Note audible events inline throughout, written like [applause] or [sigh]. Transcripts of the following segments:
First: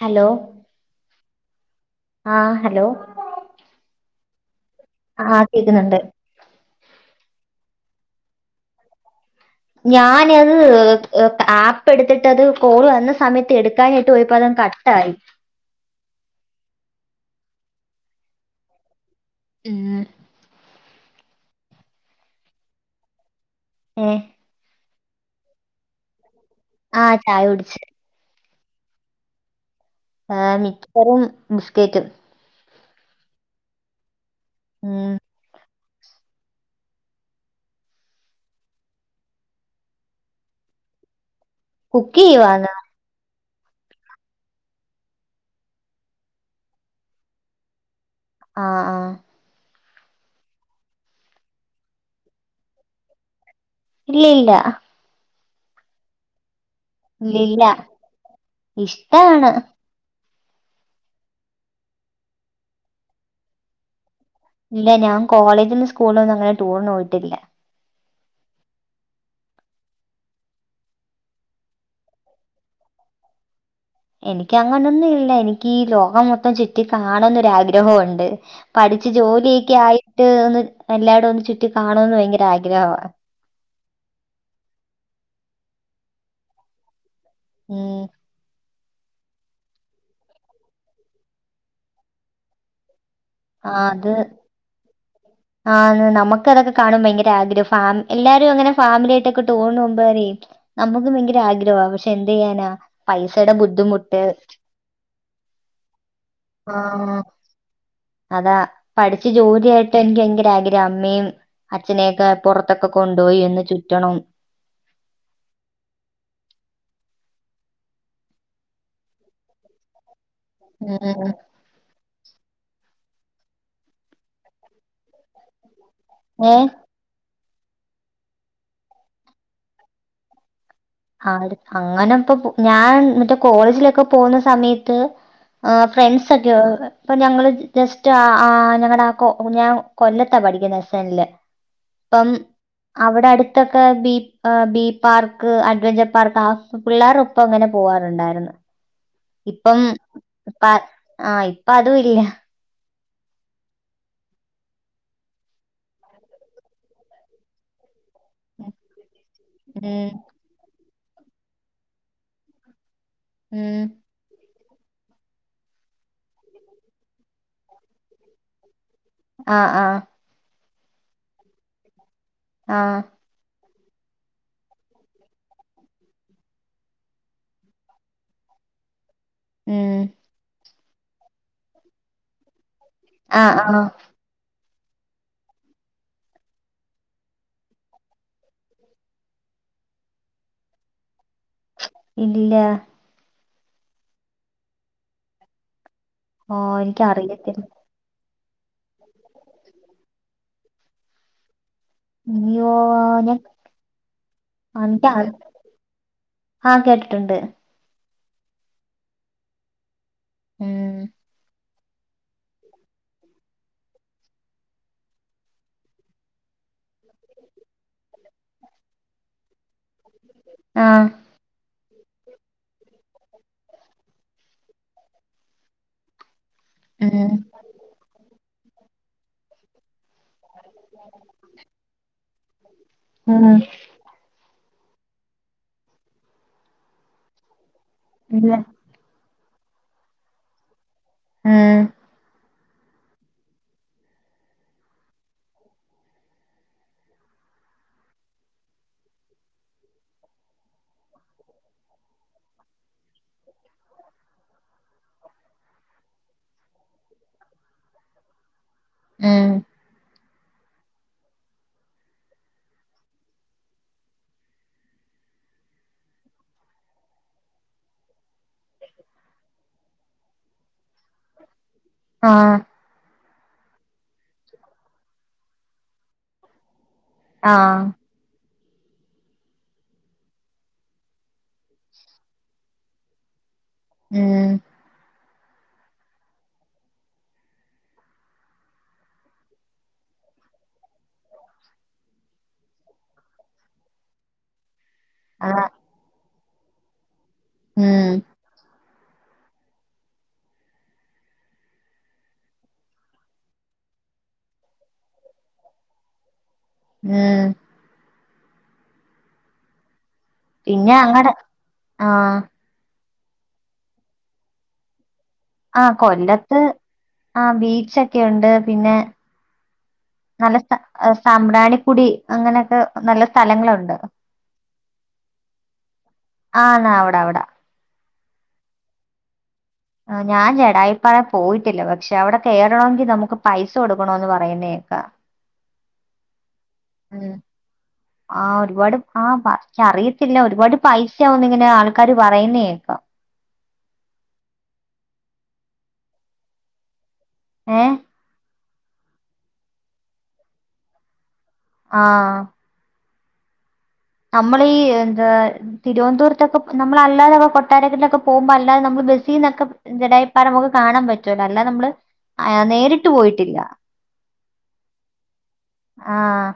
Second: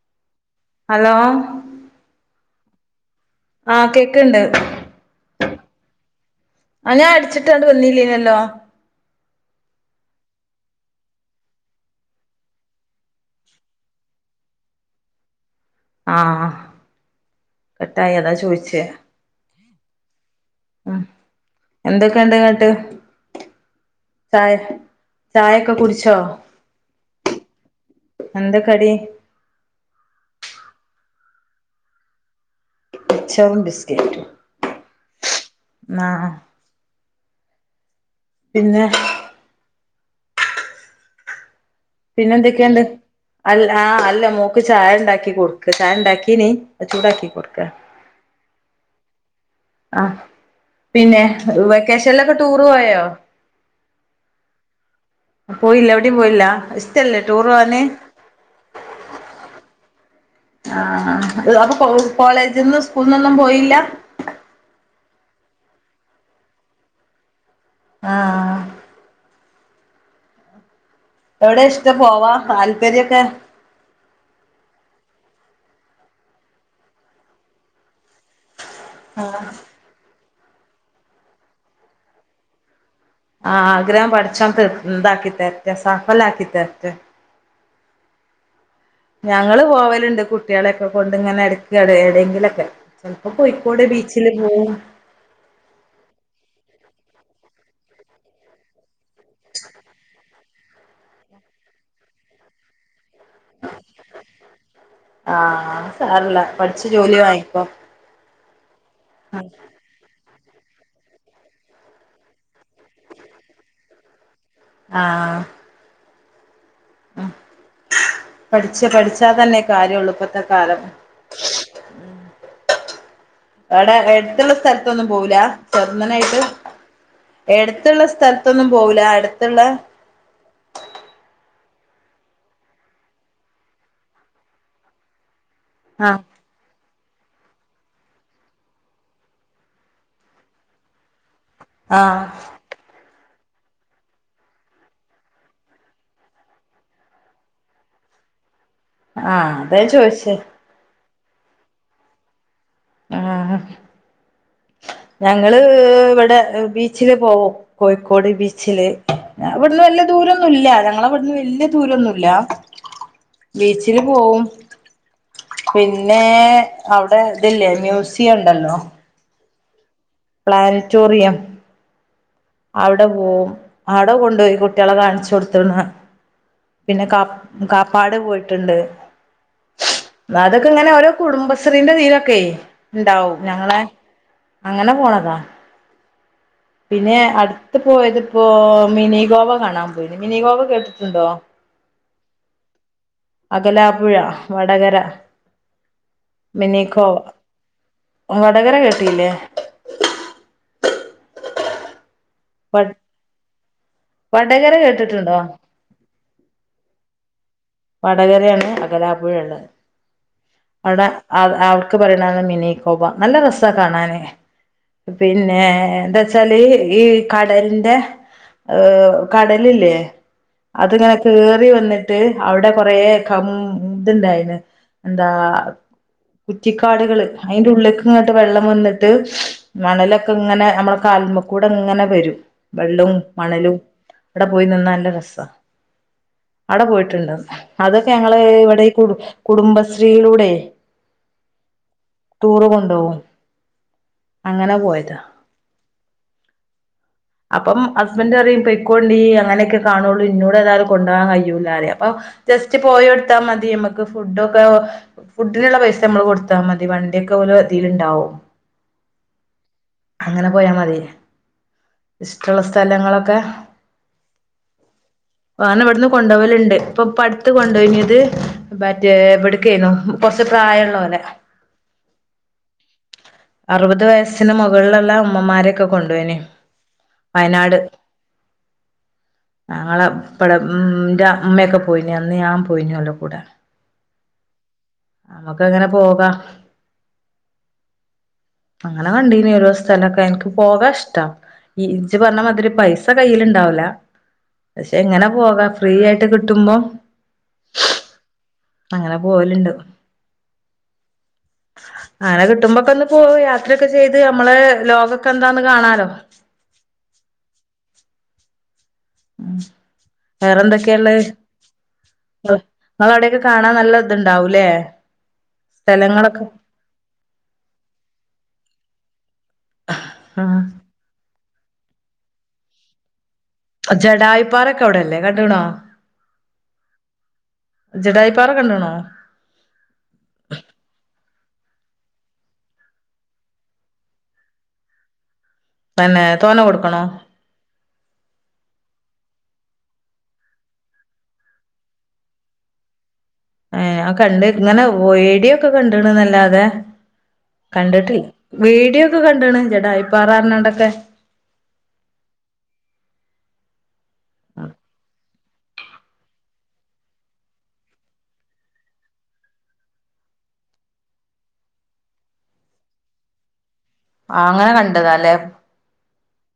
Hello hello ആഹ് hello. ക്ക്ണ്ട് ആഹ് കേക്ക്ന്ന്ണ്ട്. ട്ടാണ്ട് വന്നില്ലേന്യല്ലോ? ഞാനത് ആപ്പ് എട്ത്തിട്ടത് കോള് വന്ന സമയത്ത് എട്ക്കാനായിട്ട് പോയപ്പോ അതങ്ങ് കട്ടായി. ആഹ്. കട്ടായി. അതാ ചോയിച്ചേ. ഉം എന്തൊക്കെയുണ്ട് ഇങ്ങട്ട്? ഏഹ് ചായ ചായൊക്കെ കുടിച്ചോ? ആ ചായുടിച്ച്. എന്താ കടി? ഏഹ് മിച്ചറും ബിസ്കറ്റും. മിച്ചറും ബിസ്കറ്റും. ഉം ആ പിന്നെ പിന്നെ കുക്കെയ്യുവാണോ എന്തൊക്കെണ്ട് അല്ല ആഹ് അല്ല മോക്ക് ചായ ഉണ്ടാക്കി കൊടുക്ക ചായൊണ്ടാക്കിനി അത് ചൂടാക്കി കൊടുക്കാണ് ആ ആ ആ പിന്നെ വെക്കേഷനിലൊക്കെ ടൂറ് പോയോ ഇല്ല ഇല്ല പോയില്ല എവിടയും പോയില്ല ഇഷ്ടല്ലേ ടൂർ ഇല്ലില്ല പോവാന് ഇഷ്ടാണ് ആ അ അപ്പൊ കോളേജിൽന്നും സ്കൂള്ന്നൊന്നും പോയില്ല ഇല്ല ഞാൻ കോളേജിലും സ്കൂളും ഒന്നും അങ്ങനെ ടൂറിനു പോയിട്ടില്ല ആ എവിടെ ഇഷ്ട പോവാ താല്പര്യൊക്കെ എനിക്ക് അങ്ങനൊന്നും ഇല്ല എനിക്ക് ഈ ലോകം മൊത്തം ചുറ്റി കാണന്നൊരാഗ്രഹണ ണ്ട് പഠിച്ച് ജോലിയൊക്കെ ആയി ചന്ന് എല്ലായിടും ഒന്ന് ചുറ്റി കാണന്ന് ഭയങ്കര ആഗ്രഹമാണ് ആ ആഗ്രഹം പഠിച്ചൻ തർ ഇതാക്കി തരട്ടെ സാഫല ആക്കി തരട്ടെ ഉം ഞങ്ങള് പോവലുണ്ട് കുട്ടികളെൊക്കെ കൊണ്ട് ഇങ്ങനെ എടക്ക എടെയെങ്കിലൊക്കെ ചിലപ്പോ കോയിക്കോടെ ബീച്ചില് പോകും ആഹ നമുക്ക് അതൊക്കെ കാണുമ്പോ ഭയങ്കര ആഗ്രഹം ഫാമ എല്ലാരും അങ്ങനെ ഫാമിലിായിട്ടൊക്കെ ടോ പോുമ്പര നമുക്ക് ഭയങ്കര ആഗ്രഹവാ പക്ഷെ എന്ത് ചെയ്യാനാ പൈസയുടെ ബുദ്ധിമുട്ട് ആഹ് സാരല്ല ആ പഠിച്ച് ജോലി ആ വാങ്ങിക്കോ അതാ പഠിച്ച് ജോലിയായിട്ട് ഭയങ്കര ആഗ്രഹം അമ്മയും അച്ഛനെയൊക്കെ പുറത്തൊക്കെ കൊണ്ടുപോയി ഒന്ന് ചുറ്റണം ആ ആ ഉ പഠിച്ച പഠിച്ചാ തന്നെ കാര്യമള്ളൂ ഇപ്പഴത്തെ കാരം ഉം. എവിടെ എടുത്തുള്ള സ്ഥലത്തൊന്നും പോവുല ചെറുന്നനായിട്ട് ഏഹ്? എടുത്തുള്ള സ്ഥലത്തൊന്നും പോവൂല്ല അടുത്തുള്ള ആ അങ്ങനെ ഇപ്പൊ ഞാൻ മറ്റേ കോളേജിലൊക്കെ പോകുന്ന സമയത്ത് ആ ആഹ് ഫ്രണ്ട്സ ഒക്കെ ഇപ്പൊ ഞങ്ങള് ജസ്റ്റ് ആ ആ ഞങ്ങളുടെ ആകൊ ഞാൻ കൊല്ലത്താ പഠിക്കുന്നസനില് ആഹ് ഇപ്പം അവിടെ അടുത്ത് ഇത്തൊക്കെ ബി ബി പാർക്ക് ആ ചെപ്പാർക്ക് പിള്ളേർൊപ്പം അങ്ങനെ പോവാാറുണ്ടായിരുന്നു ആ അത ചോയിിച്ചേ ആഹ് ഇപ്പതുല്ല ആഹ് ഞങ്ങള് വടെ ബീച്ചില് പോവും കോഴിക്കോട് ബീച്ചില് ഞങ്ങവ്ട്ന്ന് ഉം വല്ല്യേദൂരന്നുല്ല ഞങ്ങള് വല്ല്യേ ദൂരന്നുല്ല ഉം ബീച്ചില് പോവും പിന്നെ അവടെ തില്ലേ മ്യൂസിയം ണ്ടല്ലോ ആഹ് ആഹ് പ്ലാരറ്റോറിയം ആഹ് അവിടെ പോവും ആട കൊണ്ടോയി കുട്ട്യാളെ കാണിച്ച് കൊടുത്തിണ് പിന്നെ കാ കാപ്പാട് പോയിട്ട്ണ്ട്. ഉം [inaudible] ങ്ങനെ ഓരോ കുടുംബശ്രീന്റെ കീയിലൊക്കെയ് ണ്ടാവും ആഹ് ഞങ്ങളെ ആഹ് അങ്ങനെ പോണതാ പിന്നെ അട്ത്ത് പോയത്പ്പോ മിനി ഗോവ കാണാൻ പോയി. മിനി ഗോവ കേട്ട്ട്ട്ണ്ടോ? ഇല്ല അകലാപ്പുഴ വടകര ഓ മിനിഗോവ എനിക്കറിയത്തില്ല വടകര കേട്ടീല്ലേ ന്യോ വടകര ആ കേട്ടിട്ടുണ്ടോ [unintelligible] ആഹ് കേട്ടിട്ടുണ്ട് വടകരേണ് അകലാപ്പുഴള്ളത്. ഉം അടെ [unintelligible] ക്ക് പറേണതാ മിനീ കോവ നല്ല രസാ കാണാന് പിന്നെ എന്താ ച്ചാല് ഈ കടലിന്റെ കടലില്ലേ ആഹ് അത്ങ്ങനെ കേറി വന്ന്ട്ട് അവടെ കൊറേ [unintelligible] ത്ണ്ടായിലെ ന്താ കുറ്റിക്കാട്കള് ഉം അയിന്റെ ഉള്ള്ക്ക്ങ്ങട്ട് വെള്ളം വന്ന്ട്ട് മണല് ക്ക്ങ്ങനെ ഞമ്മളെ കാല്മ്മകൂടെങ്ങനെ വരും വെള്ളും ഉം മണലും പോയി നിന്നാ നല്ല രസാ അവടെ പോയിട്ട്ണ്ടോ അതൊക്കെ ഞങ്ങള് ഇല്ല ഇവടെ ഈ കുടു കുടുംബ ശ്രീയിലൂടെ ആം ടൂറ് കൊണ്ടോകും അങ്ങനെ പോയതാ അപ്പം ഹസ്ബൻറ് പറയും പയികളോൺടീ അങ്ങനെയൊക്കെ കാണുള്ളൂ ഇന്നോട് ഏതായാലും കൊണ്ണ്ടോകാൻ കഴിയൂല്ലേ അപ്പൊ ജസ്റ്റ് പോയോട്ത്താ മതി നമ്മക്ക് ഫുഡ ഫുഡിനുള്ള പൈസ നമ്മള് കൊടുത്താ മതി വണ്ടിയൊക്കെ ഓലതില് ണ്ടാവും ഏഏഏ അങ്ങനെ പോയാ മതി ഇഷ്ടുള്ള സ്ഥലങ്ങളൊക്കെ വണം ഇവിടുന്ന് കൊണ്ടുപോലുണ്ട് ഇപ്പൊ പടുത്ത് കൊണ്ടുപോഞ്ഞത് മറ്റേ എവിടുക്ക കൊറ പ്രായമുള്ള ആഹ അറുപത് വയസ്സിന് മുകളിലുള്ള അമ്മമാരൊക്കെ കൊണ്ടു പോോയിന് വയനാട് ആഹ് ഞങ്ങളെ ഇപ്പടെ ഉന്റെ അമ്മയൊക്കെ പോയിന അന്ന് ഞാൻ പോയിനല്ലോ കൂടെ ഉം നമക്ക് അങ്ങനെ പോകാം അങ്ങനെ വണ്ടീന ഓരോ സ്ഥലമൊക്കെ എനിക്ക് പോകാ ഇഷ്ടം ഈ ഇഞ്ച പറഞ്ഞ മാതിരി പൈസ കയ്ൽ ഇണ്ടാവല പക്ഷെ എങ്ങനെ അതാ പോകാം ഫ്രീ ആയിട്ട്ട്ട കുടബ ഉം അങ്ങനെ പോവലുണ്ട് അങ്ങനെ കിട്ടുമ്പോൊക്കെ ഒന്ന് പോ യാത്രയൊക്കെ ചെയ്ത് നമ്മളെ ലോകക്കെ എന്താന്ന് കാണാലോ ഉം ഉഹ പിന്നെ വേറെന്തൊക്കെയള്ള അങ്ങടെ ആഹ് നിമ്മൾ അവിടെൊക്കെ കാണാൻ നല്ല ഇത്ണ്ടാവുംല്ലേ ആഹ കൊല്ലത്ത് ആ ബീച്ച്ൊക്കെ ഉണ്ട് പിന്നെ ആ നല്ല സാ സാമ്പ്രാണി പൊടി അങ്ങനെയൊക്കെ നല്ല സ്ഥലങ്ങളുണ്ട് ജടായിപ്പാറക്കെ അവിടെല്ലേ കണ്ടണോ ആന്ന് അവിടെ അവിടെ ജടായിപ്പാറ കണ്ടണോ ആ ഞാൻ ജടായിപ്പാറ പോയിട്ടില്ല പക്ഷെ അവിടെ കേയറണമെങ്കിൽ നമുക്ക് പൈസ കൊടുക്കണന്ന് പറയുന്നേക്കാ പിന്നെ തോന്ന കൊടുക്കണോ ആഹ് ഒരുപാട് ആഹ് പറിയത്തില്ല ഒരുപാട് പൈസാവുന്നിങ്ങനെ ആൾക്കാാര് പറയുന്നേക്കാം ഏ ആ കണ്ട് ഇങ്ങനെ വീഡിയൊക്കെ കണ്ടണ് നല്ലാതെ ഏഹ് കണ്ടിട്ടില്ല വീഡിയോ ഒക്കെ കണ്ടണ് ചടാ ഇപ്പറാണ്ടൊക്കെ ആഹ നമ്മളെ ഈ എന്താ. തിരുവനന്തപുരത്തൊക്കെ നമ്മള അല്ലാതെ കൊട്ടാരക്കിലൊക്കെ പോക്പോ അല്ലാതെ നമ്മള് ബസ്സിൽ നിന്നൊക്കെ ജടായപ്പാരമൊക്കെ കാണാൻ പറ്റുമല്ലോ അല്ലാതെ നമ്മള് നേരിട്ട് പോയിട്ടില്ല. ആ അങ്ങനെ കണ്ടത അല്ലെ. ആഹ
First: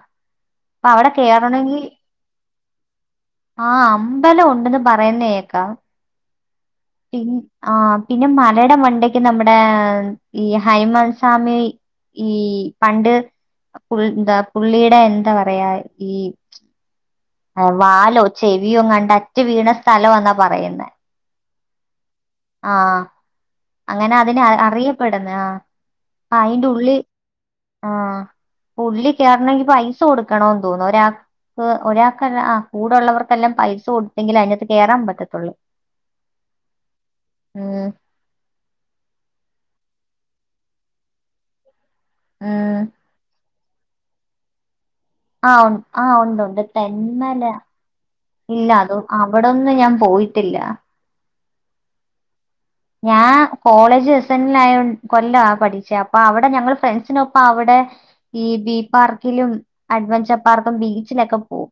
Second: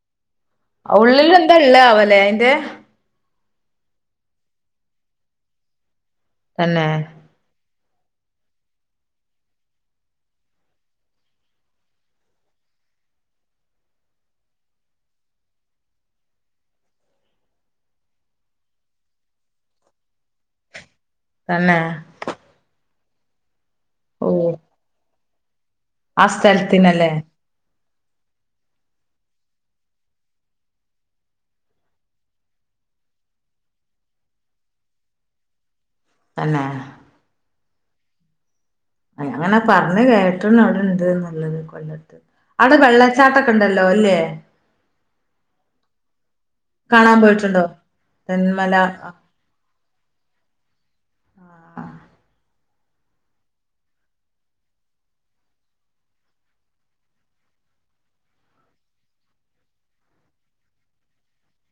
ഉള്ളിൽ എന്താ ഉള്ള ആവല്ലേ അയിന്റെ ആഹ അമ്പലം ഉണ്ടന്ന് പറയുന്നേക്കാ തന്നെ ആഹ് പിന്നെ മലയുടെ മണ്ടയ്ക്ക് നമ്മുടെ ഈ ഹൈമാൻ സ്വാമി ഈ പണ്ട് എന്താ പുള്ളിയുടെ എന്താ പറയാ ഈ വാലോ ചെവിയോങ്ങാണ്ട അറ്റുവീണ സ്ഥലവാന്ന പറയുന്നേ തന്നെ.. ആഹ് അങ്ങനെ അതിനെ അറിയപ്പെട [unintelligible] ആ അസ്ഥലത്തിനല്ലേ ആ പുള്ളി കയറണങ്കി പൈസ കൊടുക്കണന്ന് തോന്നുന്നു ഒരാൾക്ക് ഒരാ ആ കൂടെള്ളവർക്കെല്ലാം പൈസ കൊടുത്തെങ്കിൽ അതിനകത്ത് കയറാൻ പറ്റത്തുള്ളൂ തന്നെ മ് അങ്ങനെ പറഞ്ഞഞ് കേട്ടണ്ട് അവിടെ ഇണ്ട്ന്നുള്ളത് കൊല്ലട്ട അവിടെ ഉം വെള്ളച്ചാട്ടൊക്ക ക്കണ്ടല്ലോ അല്ലേ ആ ഉ ആ ഉണ്ട് ഉണ്ട് കാണാൻ തെന്മല പോയിട്ടുണ്ടോ ഇല്ല തെന്മല അത അവിടൊന്നും ഞാൻ പോയിട്ടില്ല ഞാൻ കോളേജ്സനിലായ കൊല്ലം പഠിച്ച അപ്പൊ അവിടെ ഞങ്ങള് ഫ്രണ്ട്സിനൊപ്പം അവിടെ ഈ ബീ പാർക്കിലും അഡ്വെഞ്ചർ പാർക്കും ബീച്ചിലൊക്കെ പോവും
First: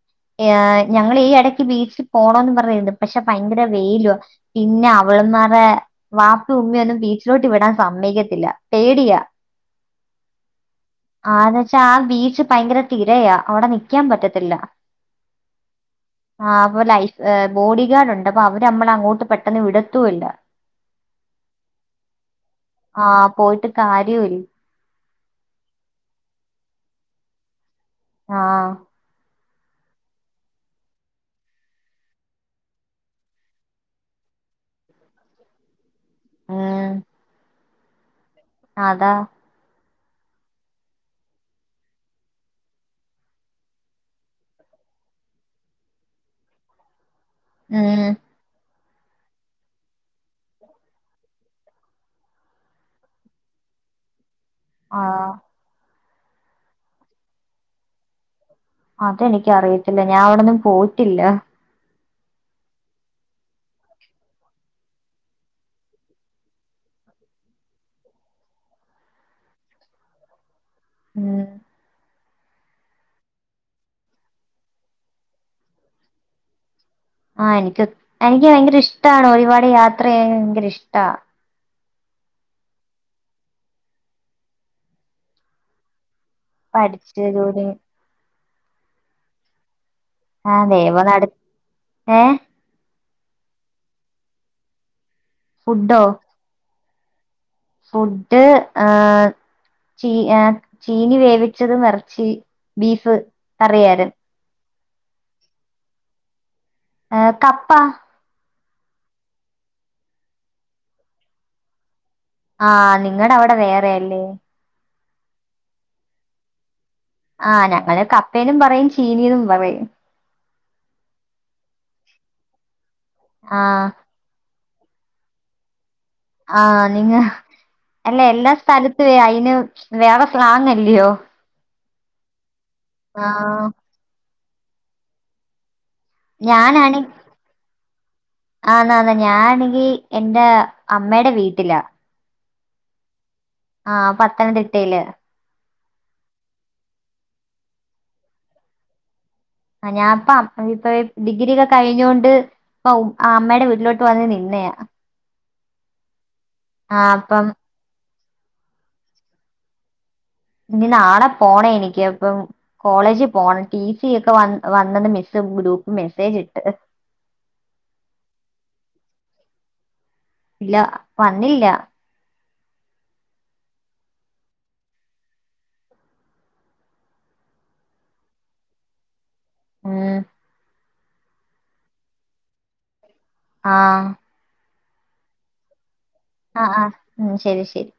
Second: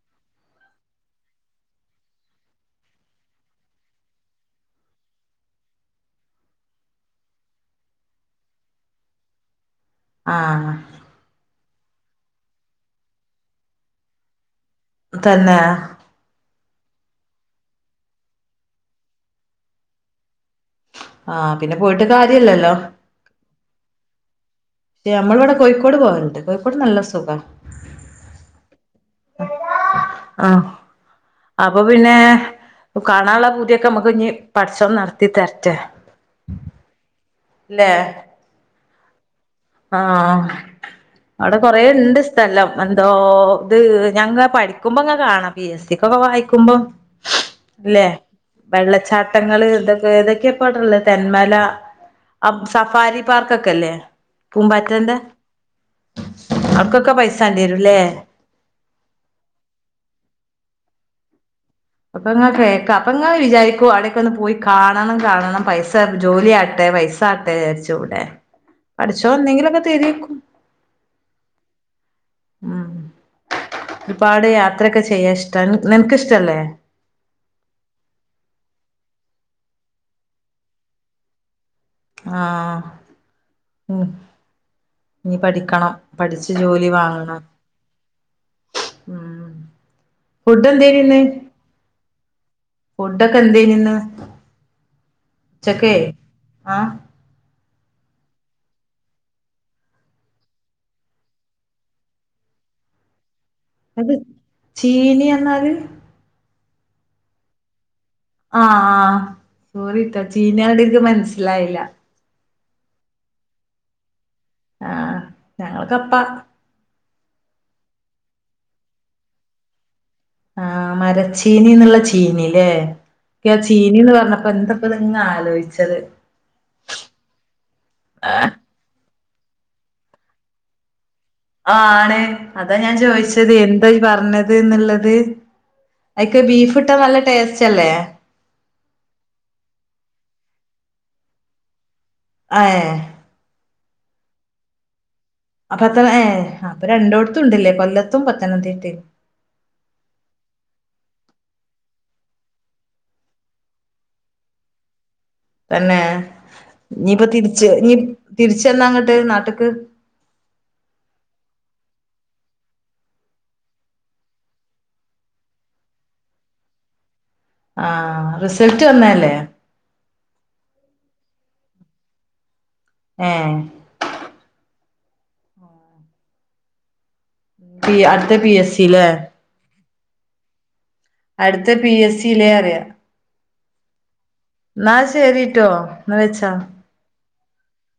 ഞങ്ങ ഈ ഇടക്ക് ബീച്ചിൽ പോണന്ന് പറയരുന്നു പക്ഷെ ഭയങ്കര വെയില പിന്നെ അവളമാറെ വാപ്പ ഉമ്മയൊന്നും ബീച്ചിലോട്ട് വിടാൻ സമ്മക്കത്തില്ല പേടിയാ ആഹ് ആന്ന് വെച്ചാ ആ ബീച്ച് ഭയങ്കര തിരയാ അവിടെ നിക്കാൻ പറ്റത്തില്ല തന്നെ ആ ലൈഫ് ബോഡി ഗാർഡുണ്ട് അപ്പൊ അവര് നമ്മള അങ്ങോട്ട് പെട്ടെന്ന് വിടത്തൂല്ല ആ പിന്നെ പോയിട്ട് കാര്യല്ലല്ലോ ആ പോയിട്ട് കാര്യമില്ല ദേ ഞമ്മൾ ഇവിടെ കോഴിക്കോട് പോവല്ണ്ട്. കോഴിക്കോട് നല്ല സുഖാ ആ ആഹ് അപ്പൊ പിന്നെ കാണാനുള്ള പൂതിയൊക്കെ നമ്മുക്ക് ഇഞ് പഠച്ചോൻ നടത്തി തരട്ടെ. ആ ലേ അതാ ആഹ് അവ്ടെ കൊറേ ഇണ്ട് സ്ഥലം, എന്തോ ഇത് ഞാങ്ങ പഠിക്കുമ്പോ ങ്ങ കാണാ. പി എസ് സിക്കൊക്കെ വായിക്കുമ്പം. മ് വെള്ളച്ചാട്ടങ്ങള് എതൊക്കെ ഏതൊക്കെയാപാടല്ലേ തെന്മല, അഹ് സഫാരി പാർക്കൊക്കെല്ലേ? പൂമ്പാറ്റൻ്റെ. ആഹ് അട്ക്കൊക്കെ പൈസാണ്ടിയേരുംല്ലേ? അതെനിക്ക് അറിയത്തില്ല. ഞാൻ അവിടൊന്നും പോയിട്ടില്ല. അപ്പൊ ഇങ്ങ കേൾക്കാ... അപ്പൊ ഇങ്ങ വിചാരിക്കു അവ്ടെക്ക ഒന്ന് പോയി കാണണം കാണണം പൈസ ജോലിയാട്ടെ പൈസ ആട്ടെ വിചാരിച്ചു എവ്ടെ പഠിച്ചോനെന്നെങ്കിലും ഒക്ക തരുവേക്കും. മ് ഉം ഒരുപാട് യാത്രൊക്കെ ചെയ്യാ ഇഷ്ടാ. നിനക്ക് ഇഷ്ടല്ലേ? ആ എനിക്ക് ഒ എനിക്ക് ഭയങ്കര ഇഷ്ടാണ്, ഒരുപാട് യാത്ര ചെയ്യാൻ ഭയങ്കര ഇഷ്ടാ ആ ഉം ഇഞ് പഠിക്കണം. പഠിച്ചു ജോലി പഠിച്ച് വാങ്ങണം. ജോലി ഊം ആ ദൈവം നട... ഏഹ്. ഫുഡൊക്കെ എന്തേനി ഇന്ന്. ഉച്ചക്കെ ഫുഡോ ഹാ ഫുഡ് ആ ചീ ആ ചീനി വേവിച്ചതും എറച്ചി ബീഫ് അത് കറിയാരുന്നു ചീനി എന്നാല് ആ കപ്പാ ഹാ ആ സോറിട്ടോ ചീനാ ന്ന്ട്ക്ക് മനസ്സിലായില്ല ഹാ നിങ്ങടെ അവിടെ വേറെയാല്ലേ ആ ഞങ്ങള് കപ്പാ ഹാ ഞങ്ങള് കപ്പേന്നും പറയും ചീനി ന്നും പറയും ഹാ മരച്ചീനി ന്നുള്ള ചീനില്ലേ ഈ ആഹ് ചീനി ന്ന് പറഞ്ഞപ്പൊ എന്താ ഇപ്പത്ങ്ങ ആലോച്ചത് ഹാ നിങ്ങ അല്ലേ ആഹ് എല്ലാ സ്ഥലത്തുവേ അയി ന് വേറെ സ്ലാങ്ങല്ലിയോ ആ ആണ് അതാ ഞാൻ ചോദിച്ചത് ആഹ് എന്താ യീ പറഞ് ഇത് ന്നിള്ളത് അയ്ക്ക് ബീഫ് ഇട്ടാ ഞാനാണെ നല്ല ടേസ്റ്റ് അല്ലേ ആന്നാന്ന് ഞാ ആണെങ്കിൽ എന്റെ അമ്മടെ വീട്ടിലാ ഹാഏ ഹാ പത്തനതിട്ടയില് അപ്പത്തരെ ഏ അപ്പൊ രണ്ടോടത്തും ണ്ട് ല്ലേ കൊല്ലത്തും പത്തനംതിട്ടിം ആ ഞാൻപ്പ അപ്പ [unintelligible] ഡിഗിരിയൊക്കെ കഴിഞ്ഞോണ്ട് ഔ അമ്മടെ വീട്ടിലോട്ട് വന്ന് നിന്നയാ തന്നെ നീപ്പൊ തിരിച്ച് നി തിരിച്ചെന്നാ അങ്ങ്ട്ട് നാട്ട്ക്ക് ഇനി നാളെ പോണെ എനിക്ക് ഇപ്പം കോളേജ് പോണം ടീ സി ഒക്കെ വ വന്ന്ന്ന് മിസ്സ്‌ ഗ്രൂപ്പ് മെസ്സേജ് ഇട്ട് ആ റിസൾട്ട്‌ വന്നെഅല്ലേ ഇല്ല വന്നില്ല ഏ പി അടുത്ത പി എസ് സി ല്ലേ ഉം അടുത്ത പി എസ് സി യില്ലേ റയാ ആ ന്നാ ശരിട്ടോ ന്ന വെച്ച ആഹ് ആഹ് ഉം ശരി ശരി